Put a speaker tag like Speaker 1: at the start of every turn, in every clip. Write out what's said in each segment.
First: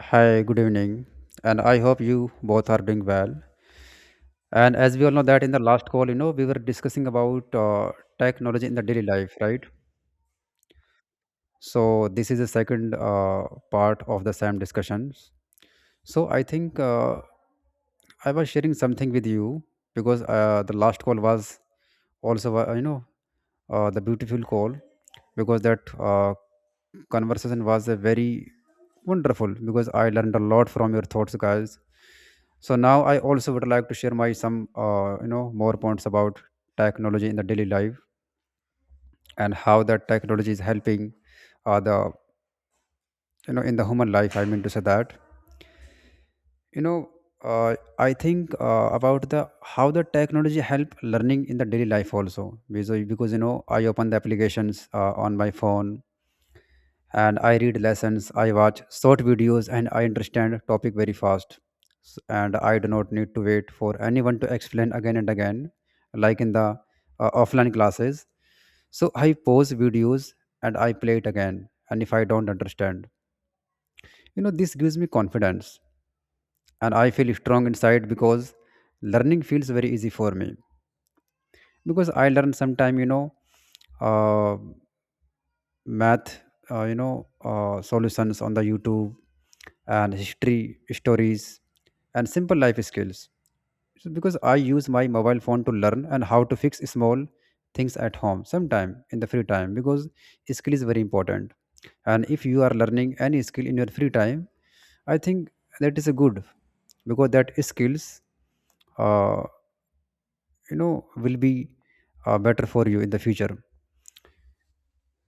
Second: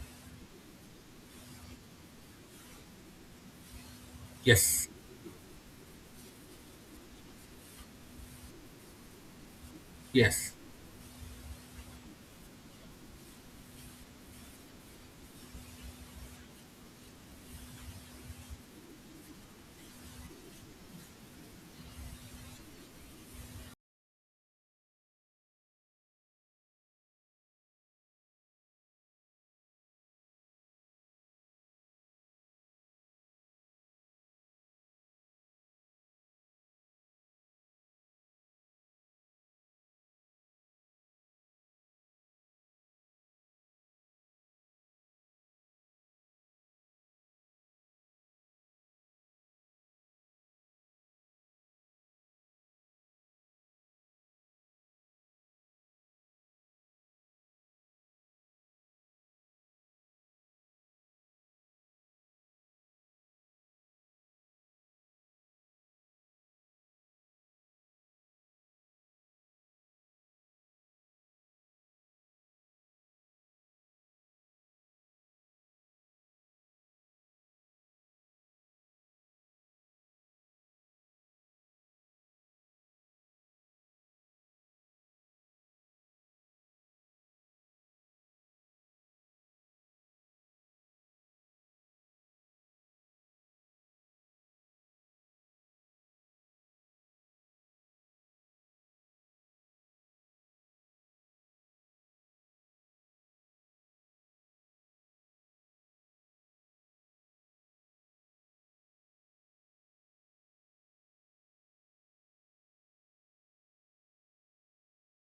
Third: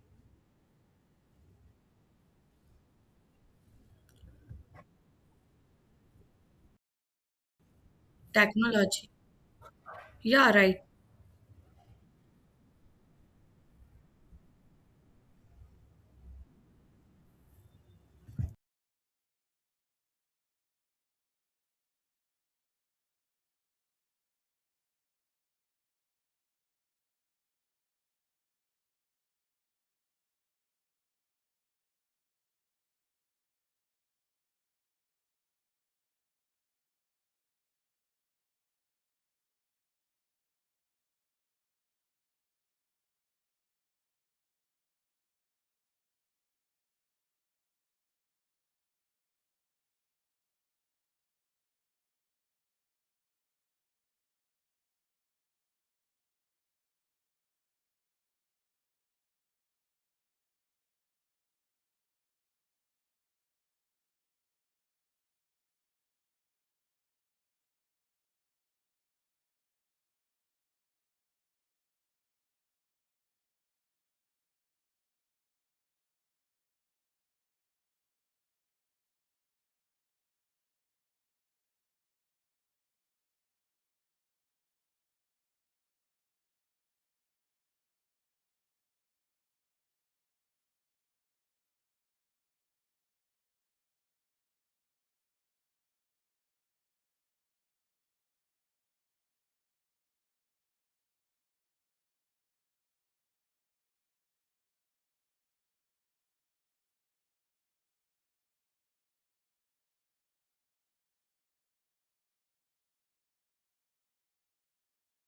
Speaker 1: Hi, good evening, and I hope you both are doing well. And
Speaker 2: Yes,
Speaker 1: as we all know that in the last call, you know, we were discussing about technology in the daily
Speaker 3: Technology.
Speaker 1: life, right?
Speaker 2: yes,
Speaker 3: Yeah, right.
Speaker 1: So this is the second part of the same discussions. So I think I was sharing something with you because the last call was also, the beautiful call because that conversation was a very wonderful because I learned a lot from your thoughts, guys. So now I also would like to share my some you know more points about technology in the daily life and how that technology is helping the you know in the human life. I mean to say that you know I think about the how the technology help learning in the daily life also because you know I open the applications on my phone, and I read lessons, I watch short videos, and I understand topic very fast. And I do not need to wait for anyone to explain again and again, like in the offline classes. So I pause videos and I play it again, and if I don't understand, you know, this gives me confidence and I feel strong inside because learning feels very easy for me because I learn sometime, you know, uh, math, solutions on the YouTube, and history stories, and simple life skills. So because I use my mobile phone to learn and how to fix small things at home sometime in the free time because skill is very important. And if you are learning any skill in your free time, I think that is a good because that skills uh, will be better for you in the future.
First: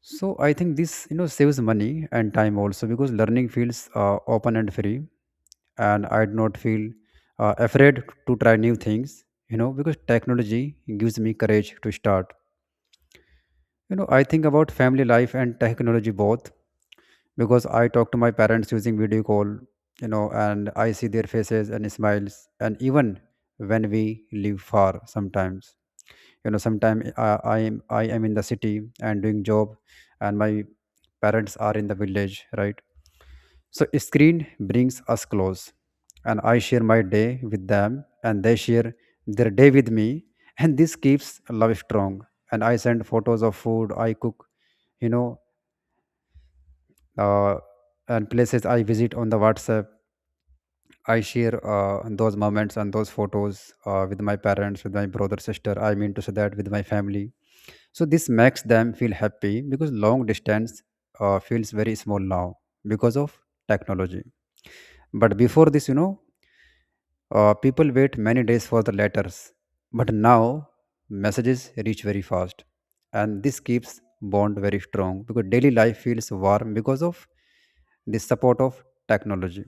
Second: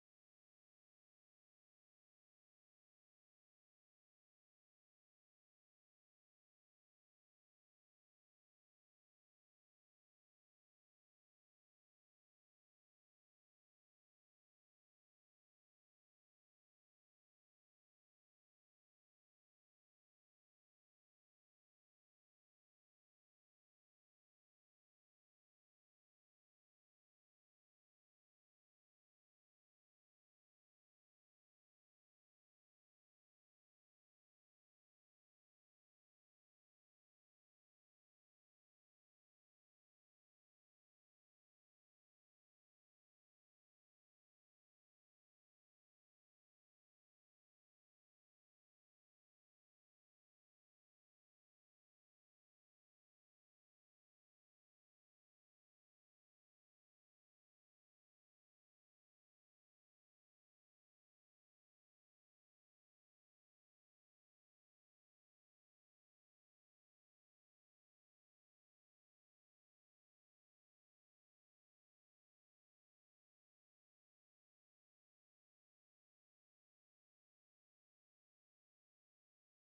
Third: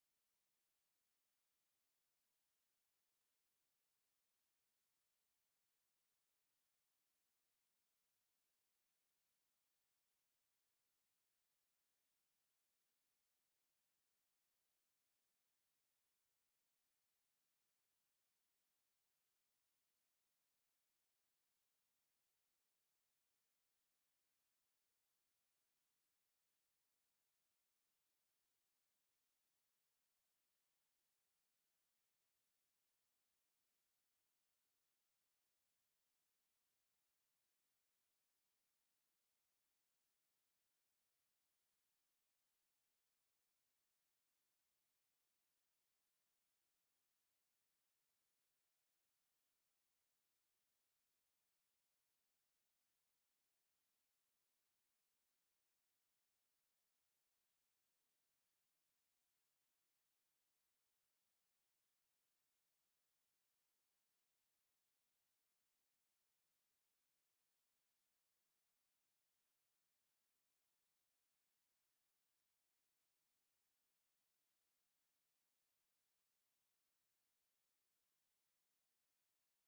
Speaker 1: So I think this, you know, saves money and time also because learning feels open and free, and I do not feel afraid to try new things. You know, because technology gives me courage to start. You know, I think about family life and technology both because I talk to my parents using video call. You know, and I see their faces and smiles, and even when we live far sometimes, you know, sometimes I am in the city and doing job, and my parents are in the village, right? So screen brings us close, and I share my day with them and they share their day with me, and this keeps love strong. And I send photos of food I cook, you know, uh, and places I visit on the WhatsApp. I share those moments and those photos with my parents, with my brother sister, I mean to say that with my family. So this makes them feel happy because long distance feels very small now because of technology. But before this, you know, people wait many days for the letters. But now messages reach very fast, and this keeps bond very strong because daily life feels warm because of the support of technology.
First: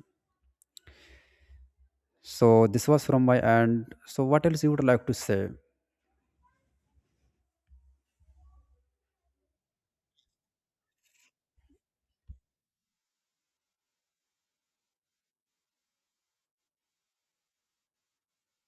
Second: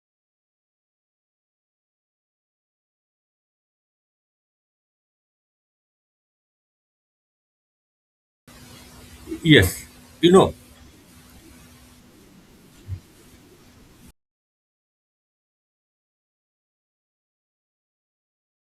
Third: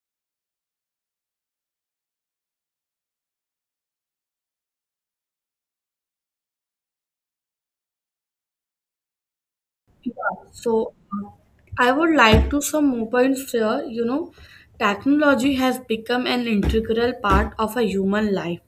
Speaker 1: So this was from my end. So what else you would like to say?
Speaker 2: yes, you know,
Speaker 3: So uh, I would like to some more points here. You know, technology has become an integral part of a human life.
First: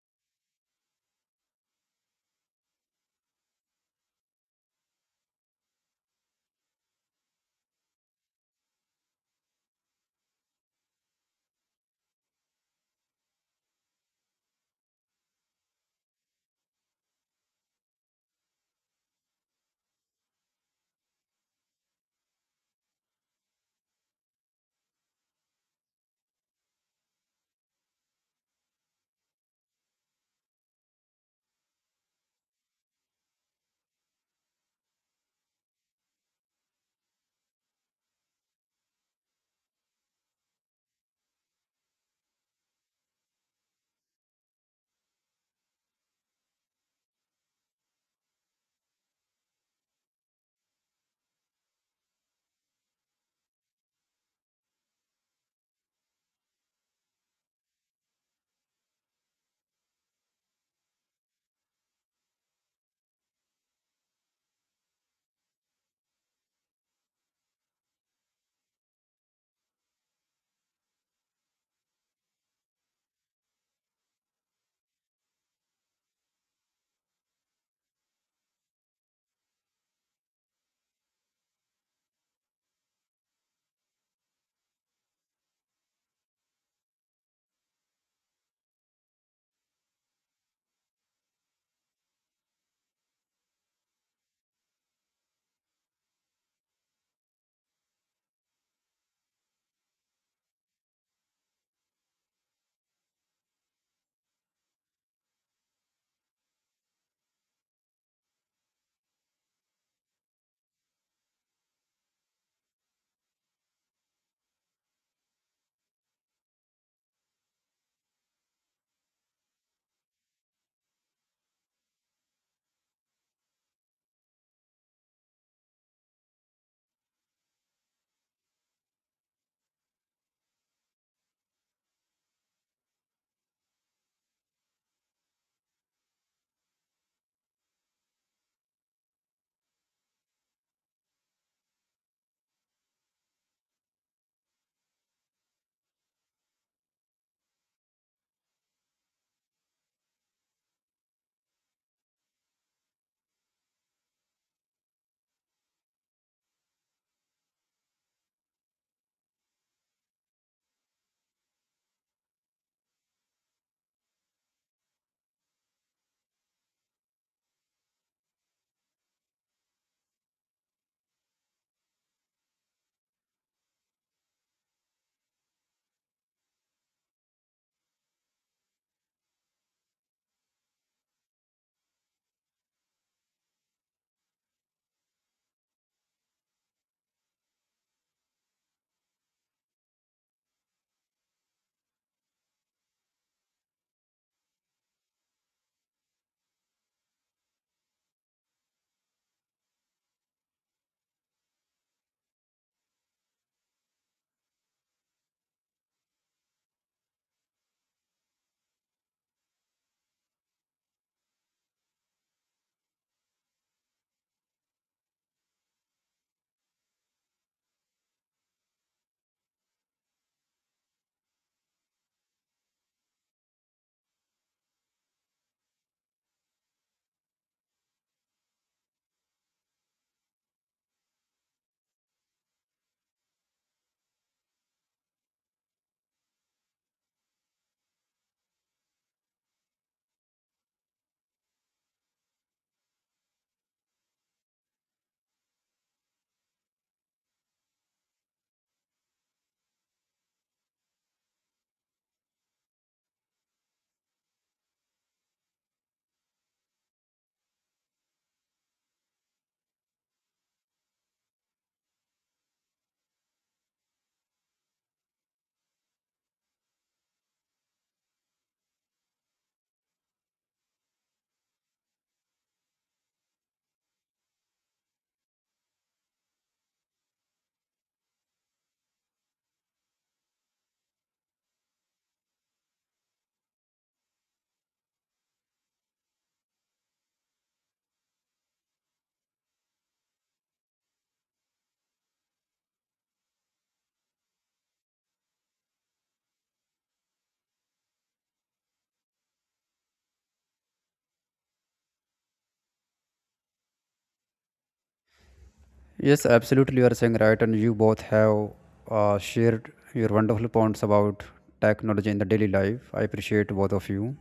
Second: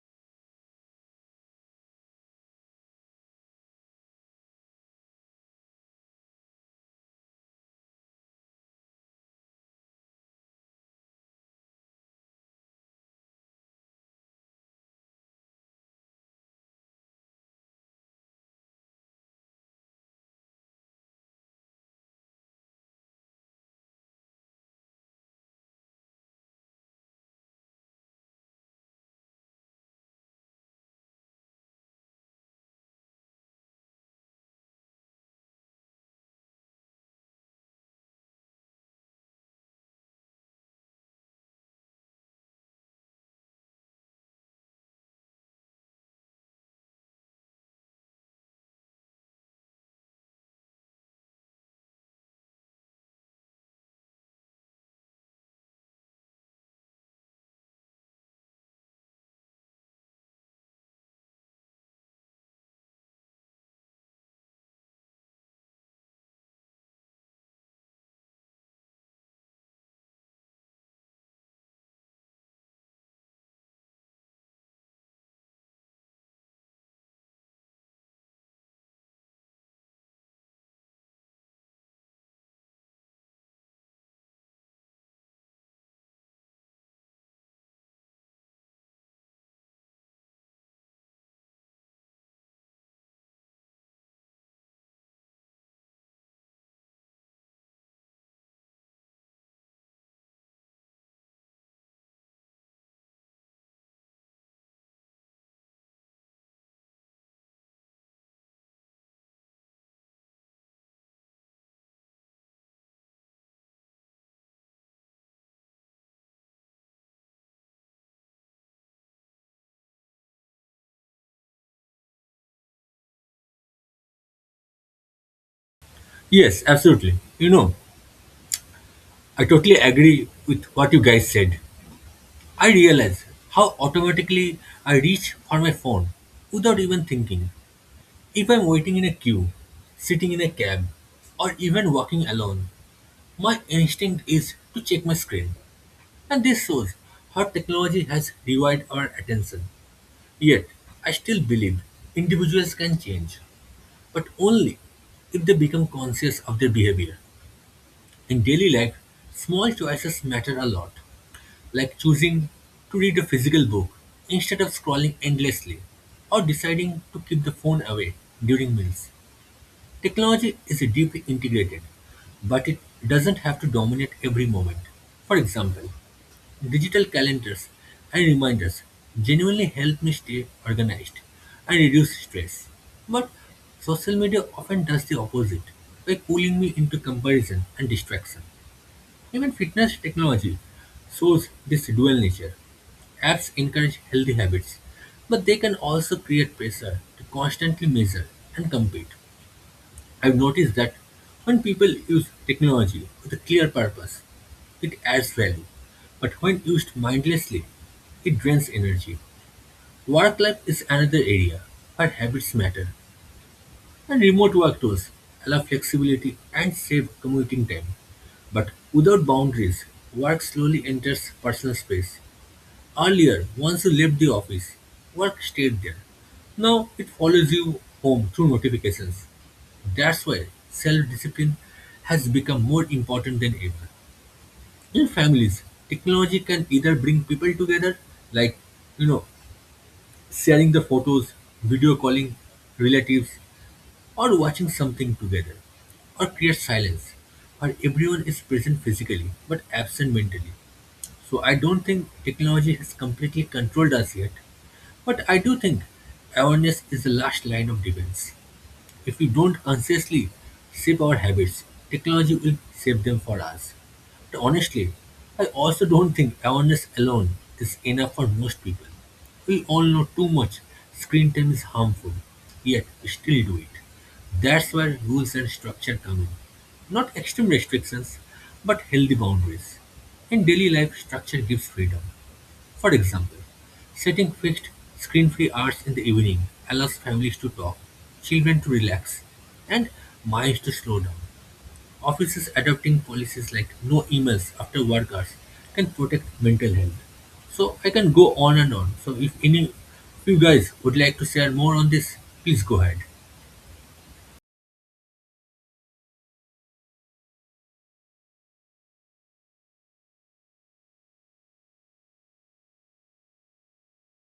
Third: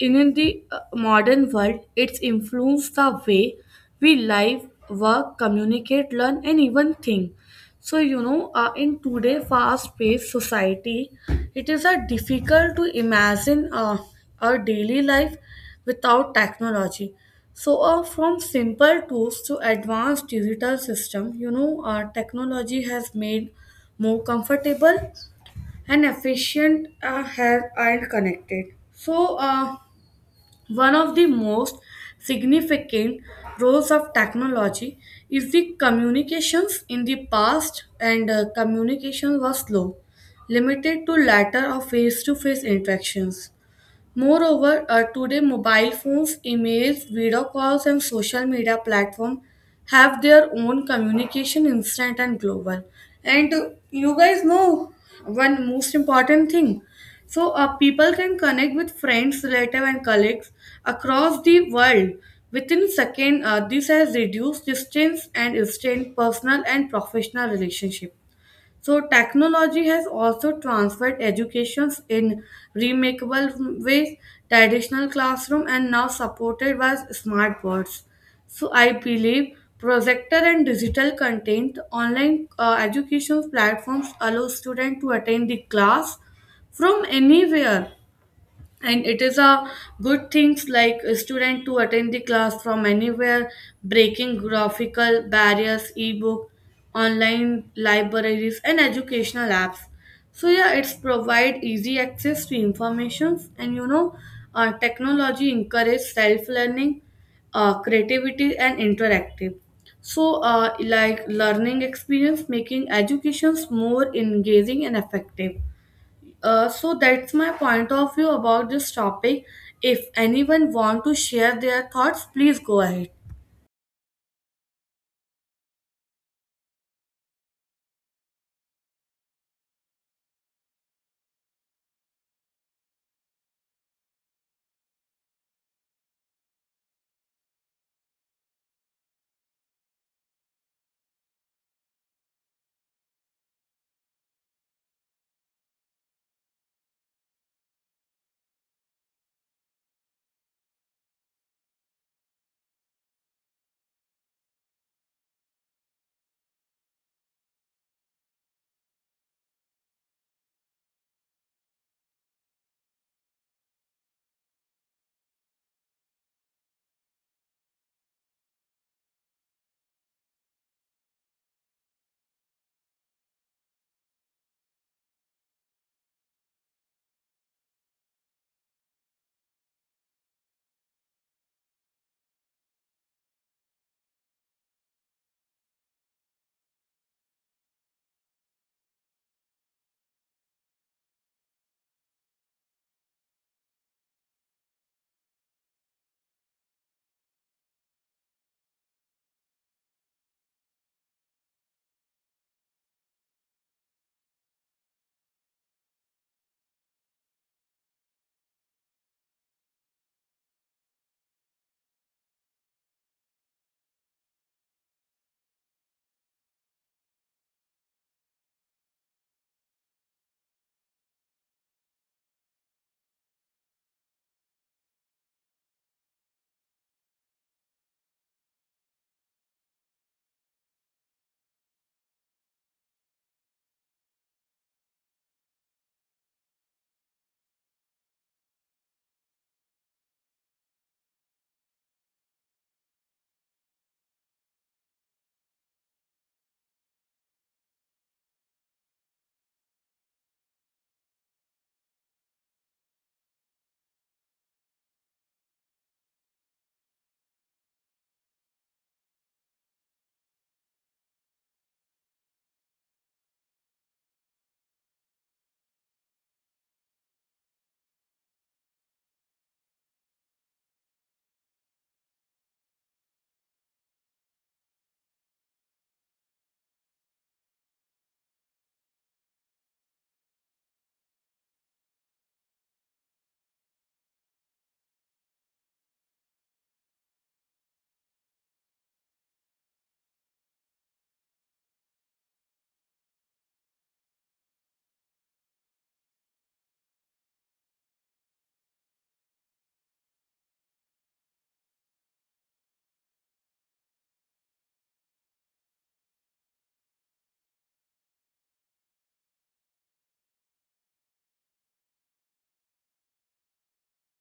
Speaker 3: And in the modern world, it's influenced the way we live, work, communicate, learn, and even think. So, in today's fast paced society, it is difficult to imagine our daily life without technology. So, from simple tools to advanced digital system, technology has made more comfortable and efficient and connected. So, one of the most significant roles of technology is the communications in the past, and communication was slow, limited to latter of face to face interactions. Moreover, today mobile phones, emails, video calls, and social media platforms have their own communication instant and global. And you guys know one most important thing. So, people can connect with friends, relatives, and colleagues across the world within second. This has reduced distance and strained personal and professional relationship. So technology has also transferred educations in remakable ways, traditional classroom and now supported by smart boards. So I believe projector and digital content online education platforms allow students to attend the class from anywhere, and it is a good things like a student to attend the class from anywhere, breaking graphical barriers, ebook, online libraries, and educational apps. So yeah, it's provide easy access to informations, and technology encourage self learning, creativity, and interactive. So like learning experience making educations more engaging and effective. So that's my point of view about this topic. If anyone want to share their thoughts, please go ahead.
Speaker 2: yes, absolutely. I totally agree with what you guys said. I realize how automatically I reach for my phone without even thinking. If I'm waiting in a queue, sitting in a cab, or even walking alone, my instinct is to check my screen. And this shows how technology has rewired our attention. Yet, I still believe individuals can change, but only if they become conscious of their behavior. In daily life, small choices matter a lot, like choosing to read a physical book instead of scrolling endlessly, or deciding to keep the phone away during meals. Technology is deeply integrated, but it doesn't have to dominate every moment. For example, digital calendars and reminders genuinely help me stay organized and reduce stress. But social media often does the opposite by pulling me into comparison and distraction. Even fitness technology shows this dual nature. Apps encourage healthy habits, but they can also create pressure to constantly measure and compete. I've noticed that when people use technology with a clear purpose, it adds value. But when used mindlessly, it drains energy. Work life is another area where habits matter, and remote work tools allow flexibility and save commuting time. But without boundaries, work slowly enters personal space. Earlier, once you left the office, work stayed there. Now it follows you home through notifications. That's why self discipline has become more important than ever. In families, technology can either bring people together, like, you know, sharing the photos, video calling relatives, or watching something together, or create silence where everyone is present physically but absent mentally. So I don't think technology has completely controlled us yet, but I do think awareness is the last line of defense. If we don't consciously shape our habits, technology will shape them for us. But honestly, I also don't think awareness alone is enough for most people. We all know too much screen time is harmful, yet we still do it. That's where rules and structure come in. Not extreme restrictions, but healthy boundaries. In daily life, structure gives freedom. For example, setting fixed screen-free hours in the evening allows families to talk, children to relax, and minds to slow down. Offices adopting policies like no emails after work hours can protect mental health. So I can go on and on. So if any of you guys would like to share more on this, please go ahead.
Speaker 1: Yes, absolutely. You are saying right, and you both have shared your wonderful points about technology in the daily life. I appreciate both of you.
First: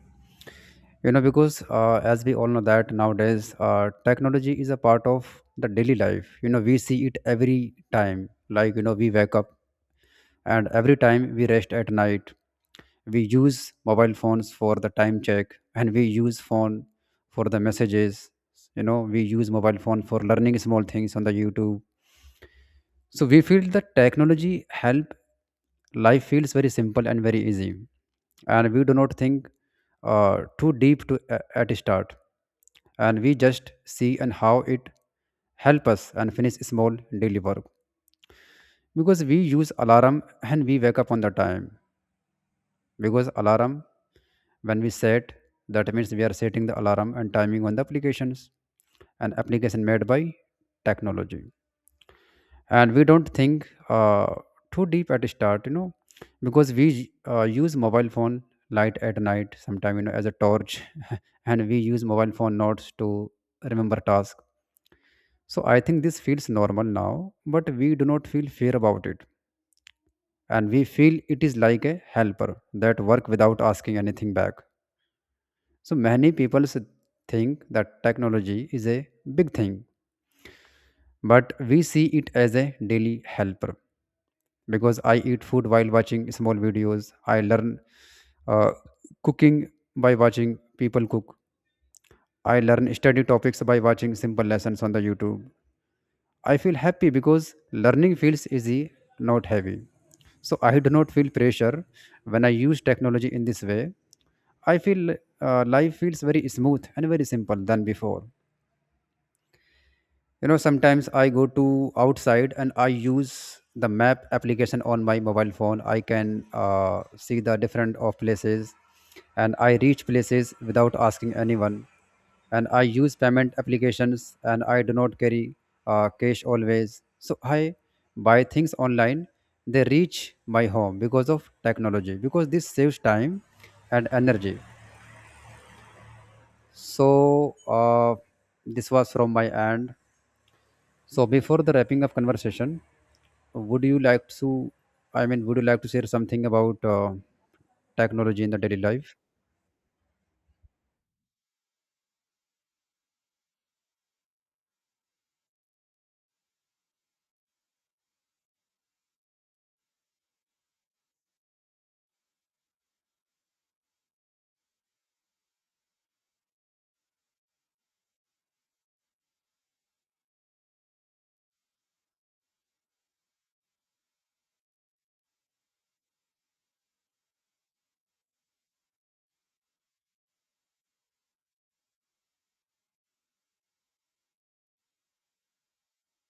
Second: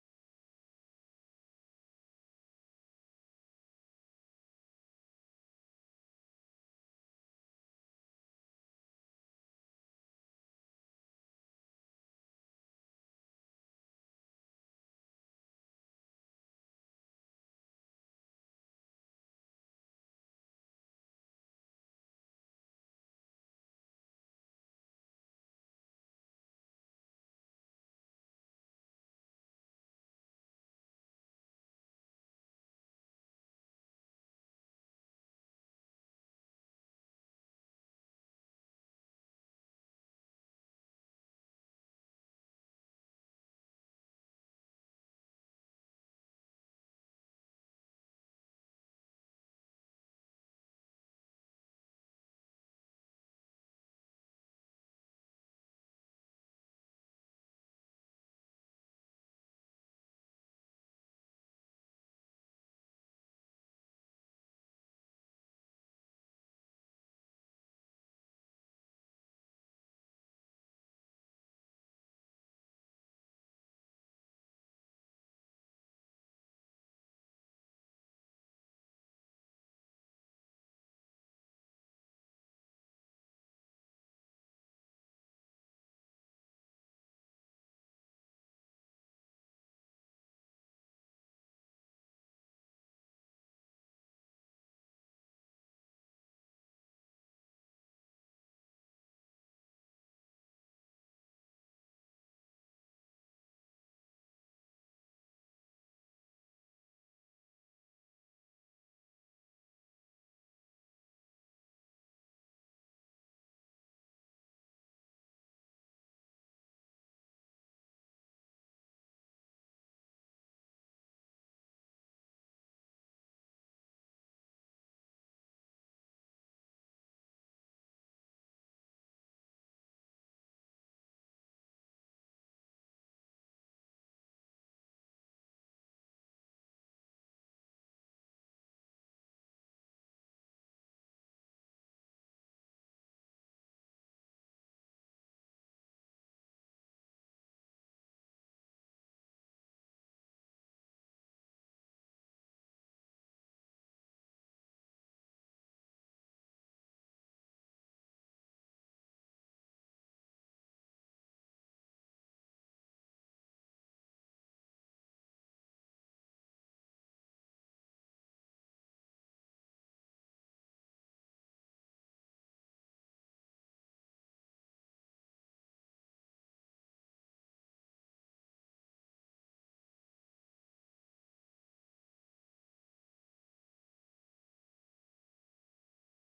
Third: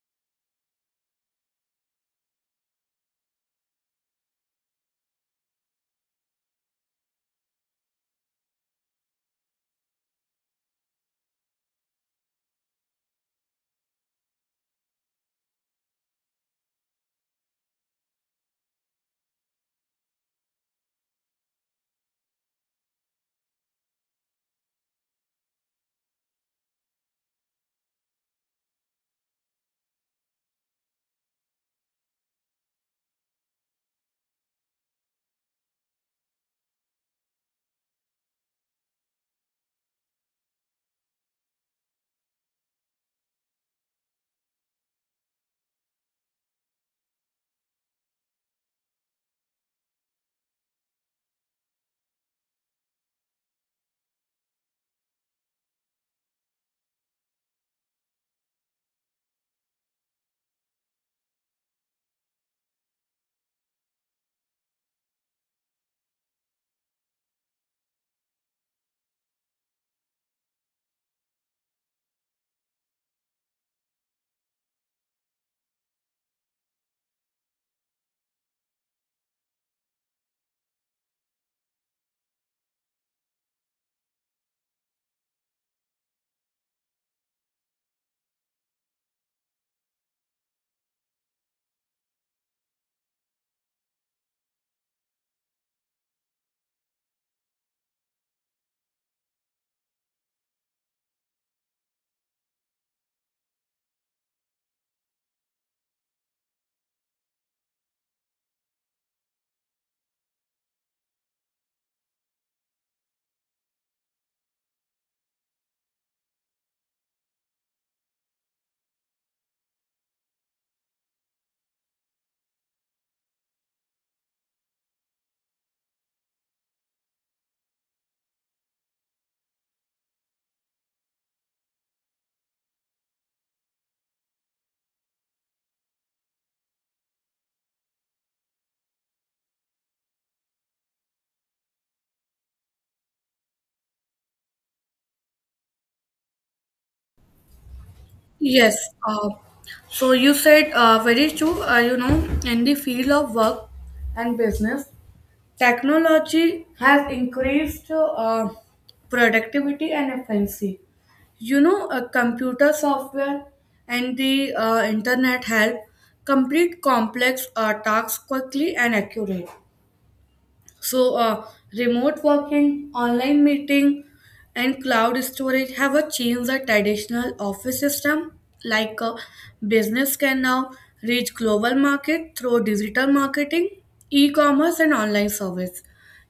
Speaker 1: You know, because as we all know that nowadays, technology is a part of the daily life. You know, we see it every time. Like, you know, we wake up, and every time we rest at night, we use mobile phones for the time check, and we use phone for the messages. You know, we use mobile phone for learning small things on the YouTube. So we feel that technology help life feels very simple and very easy, and we do not think too deep at start, and we just see and how it help us and finish small daily work because we use alarm and we wake up on the time. Because alarm, when we set, that means we are setting the alarm and timing on the applications, an application made by technology. And we don't think too deep at start, you know, because we use mobile phone light at night sometime, you know, as a torch. And we use mobile phone notes to remember task. So I think this feels normal now, but we do not feel fear about it, and we feel it is like a helper that work without asking anything back. So many people think that technology is a big thing, but we see it as a daily helper because I eat food while watching small videos. I learn uh, cooking by watching people cook. I learn study topics by watching simple lessons on the YouTube. I feel happy because learning feels easy, not heavy. So I do not feel pressure when I use technology in this way. I feel life feels very smooth and very simple than before. You know, sometimes I go to outside and I use the map application on my mobile phone. I can see the different of places, and I reach places without asking anyone. And I use payment applications and I do not carry cash always, so I buy things online, they reach my home because of technology, because this saves time and energy. So this was from my end. So before the wrapping up conversation, would you like to, I mean would you like to share something about technology in the
Speaker 3: Yes.
Speaker 1: daily life?
Speaker 3: Uh, so you said very true. You know, in the field of work and business, technology has increased productivity and efficiency. You know, computer software and the internet help complete complex tasks quickly and accurate. So, remote working, online meeting, and cloud storage have a changed the traditional office system. Like a business can now reach global market through digital marketing, e-commerce, and online service.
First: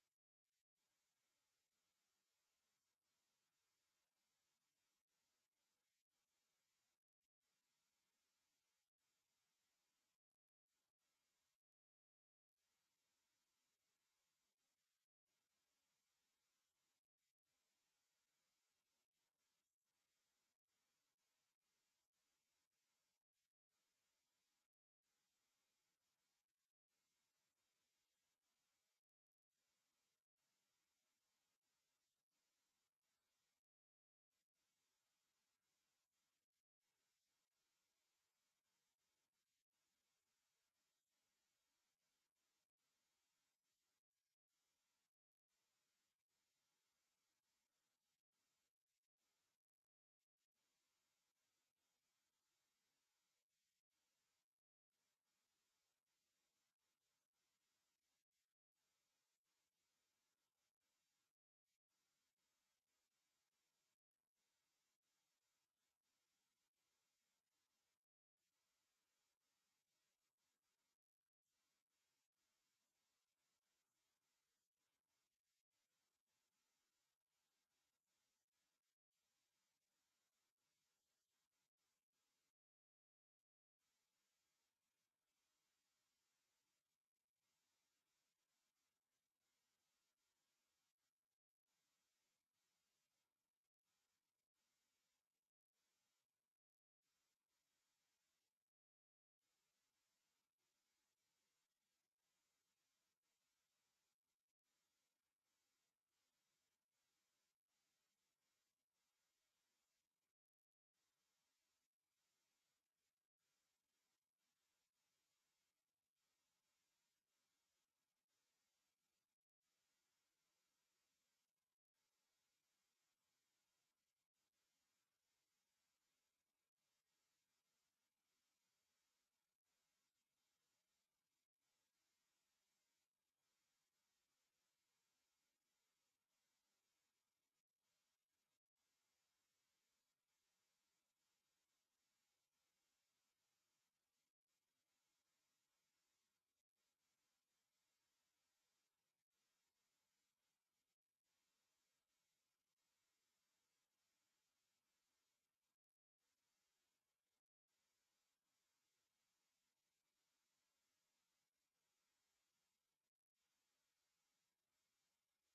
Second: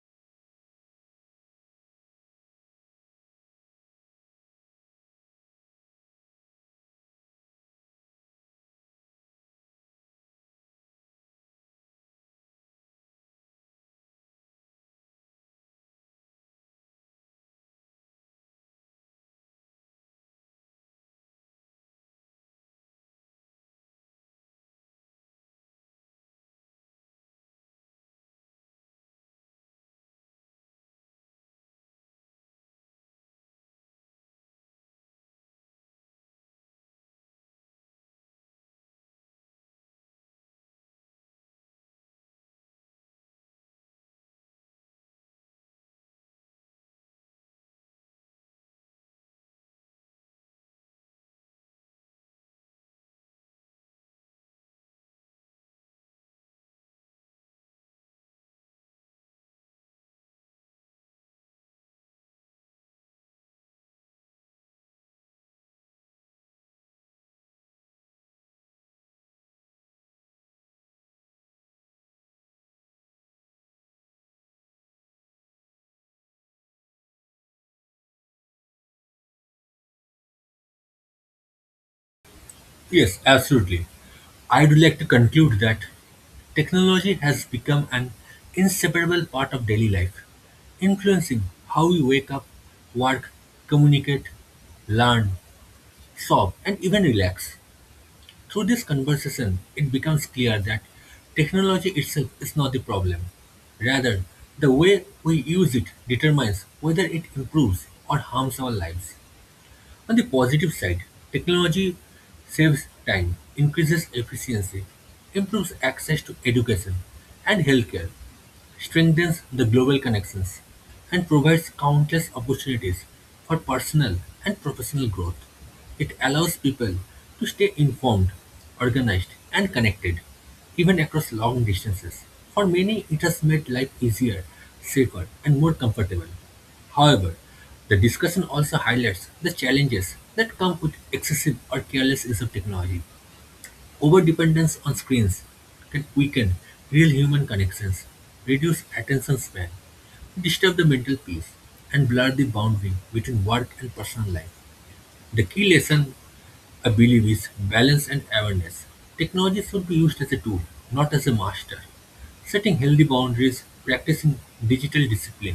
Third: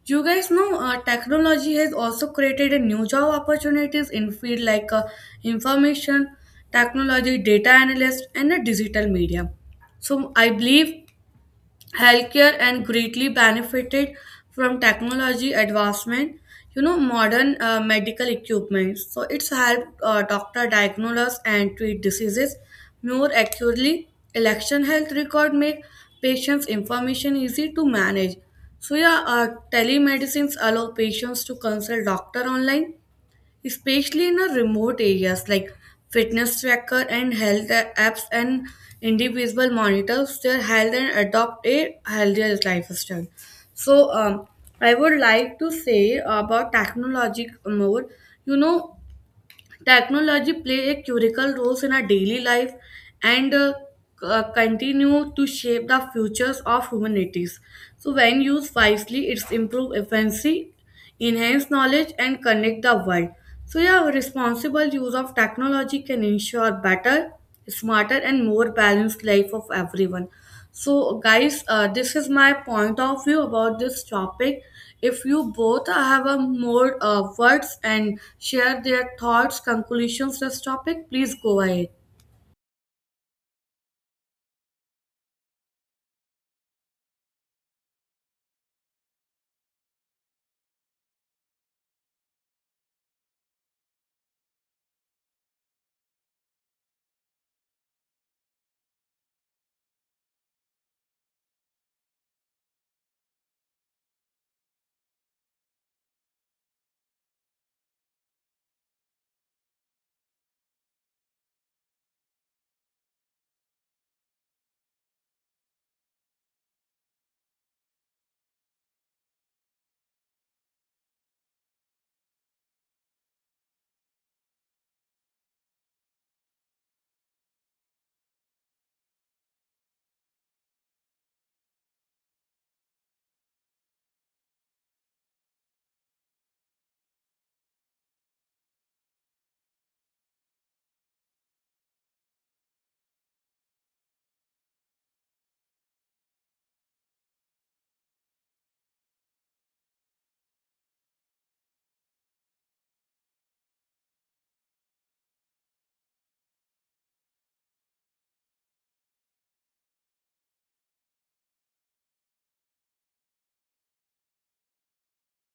Speaker 3: You guys know technology has also created a new job opportunities in field like information technology, data analyst, and a digital media. So I believe healthcare and greatly benefited from technology advancement. You know modern medical equipment, so it's helped doctor diagnose and treat diseases more accurately. Election health record make patients information easy to manage. So yeah, telemedicines allow patients to consult doctor online, especially in a remote areas like fitness tracker and apps, and individual monitors their health and adopt a healthier lifestyle. So I would like to say about technologic more. You know, technology play a critical role in our daily life, and continue to shape the futures of humanities. So when used wisely, it's improve efficiency, enhance knowledge, and connect the world. So yeah, responsible use of technology can ensure better, smarter, and more balanced life of everyone. So, guys, this is my point of view about this topic. If you both have a more words and share their thoughts, conclusions, this topic, please go ahead.
Speaker 2: Yes, absolutely. I'd like to conclude that technology has become an inseparable part of daily life, influencing how we wake up, work, communicate, learn, shop, and even relax. Through this conversation, it becomes clear that technology itself is not the problem. Rather, the way we use it determines whether it improves or harms our lives. On the positive side, technology saves time, increases efficiency, improves access to education and healthcare, strengthens the global connections, and provides countless opportunities for personal and professional growth. It allows people to stay informed, organized, and connected, even across long distances. For many, it has made life easier, safer, and more comfortable. However, the discussion also highlights the challenges that come with excessive or careless use of technology. Overdependence on screens can weaken real human connections, reduce attention span, disturb the mental peace, and blur the boundary between work and personal life. The key lesson, I believe, is balance and awareness. Technology should be used as a tool, not as a master. Setting healthy boundaries, practicing digital discipline,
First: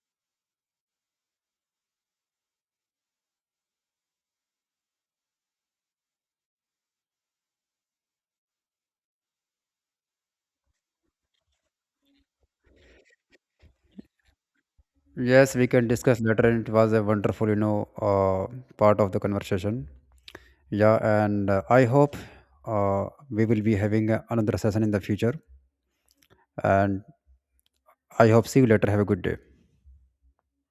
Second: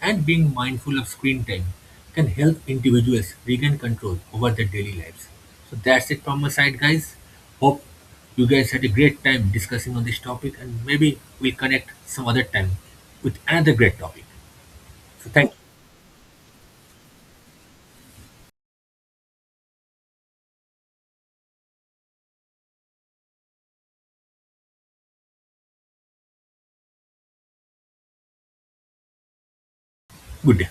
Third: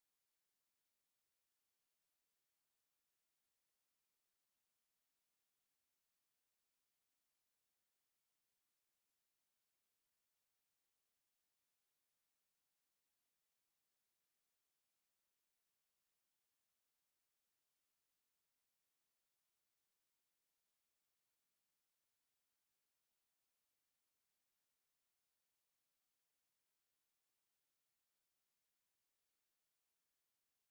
Speaker 2: and being mindful of screen time can help individuals regain control over their daily lives. So that's it from my side, guys. Hope you guys had a great time discussing on this topic, and maybe we'll connect some other time with another great topic. So thank
Speaker 1: Yes,
Speaker 2: you.
Speaker 1: we can discuss later, and it was a wonderful, you know, part of the conversation. Yeah. And I hope we will be having another session in the future, and I hope see you later. Have a good day.
Speaker 2: Good day.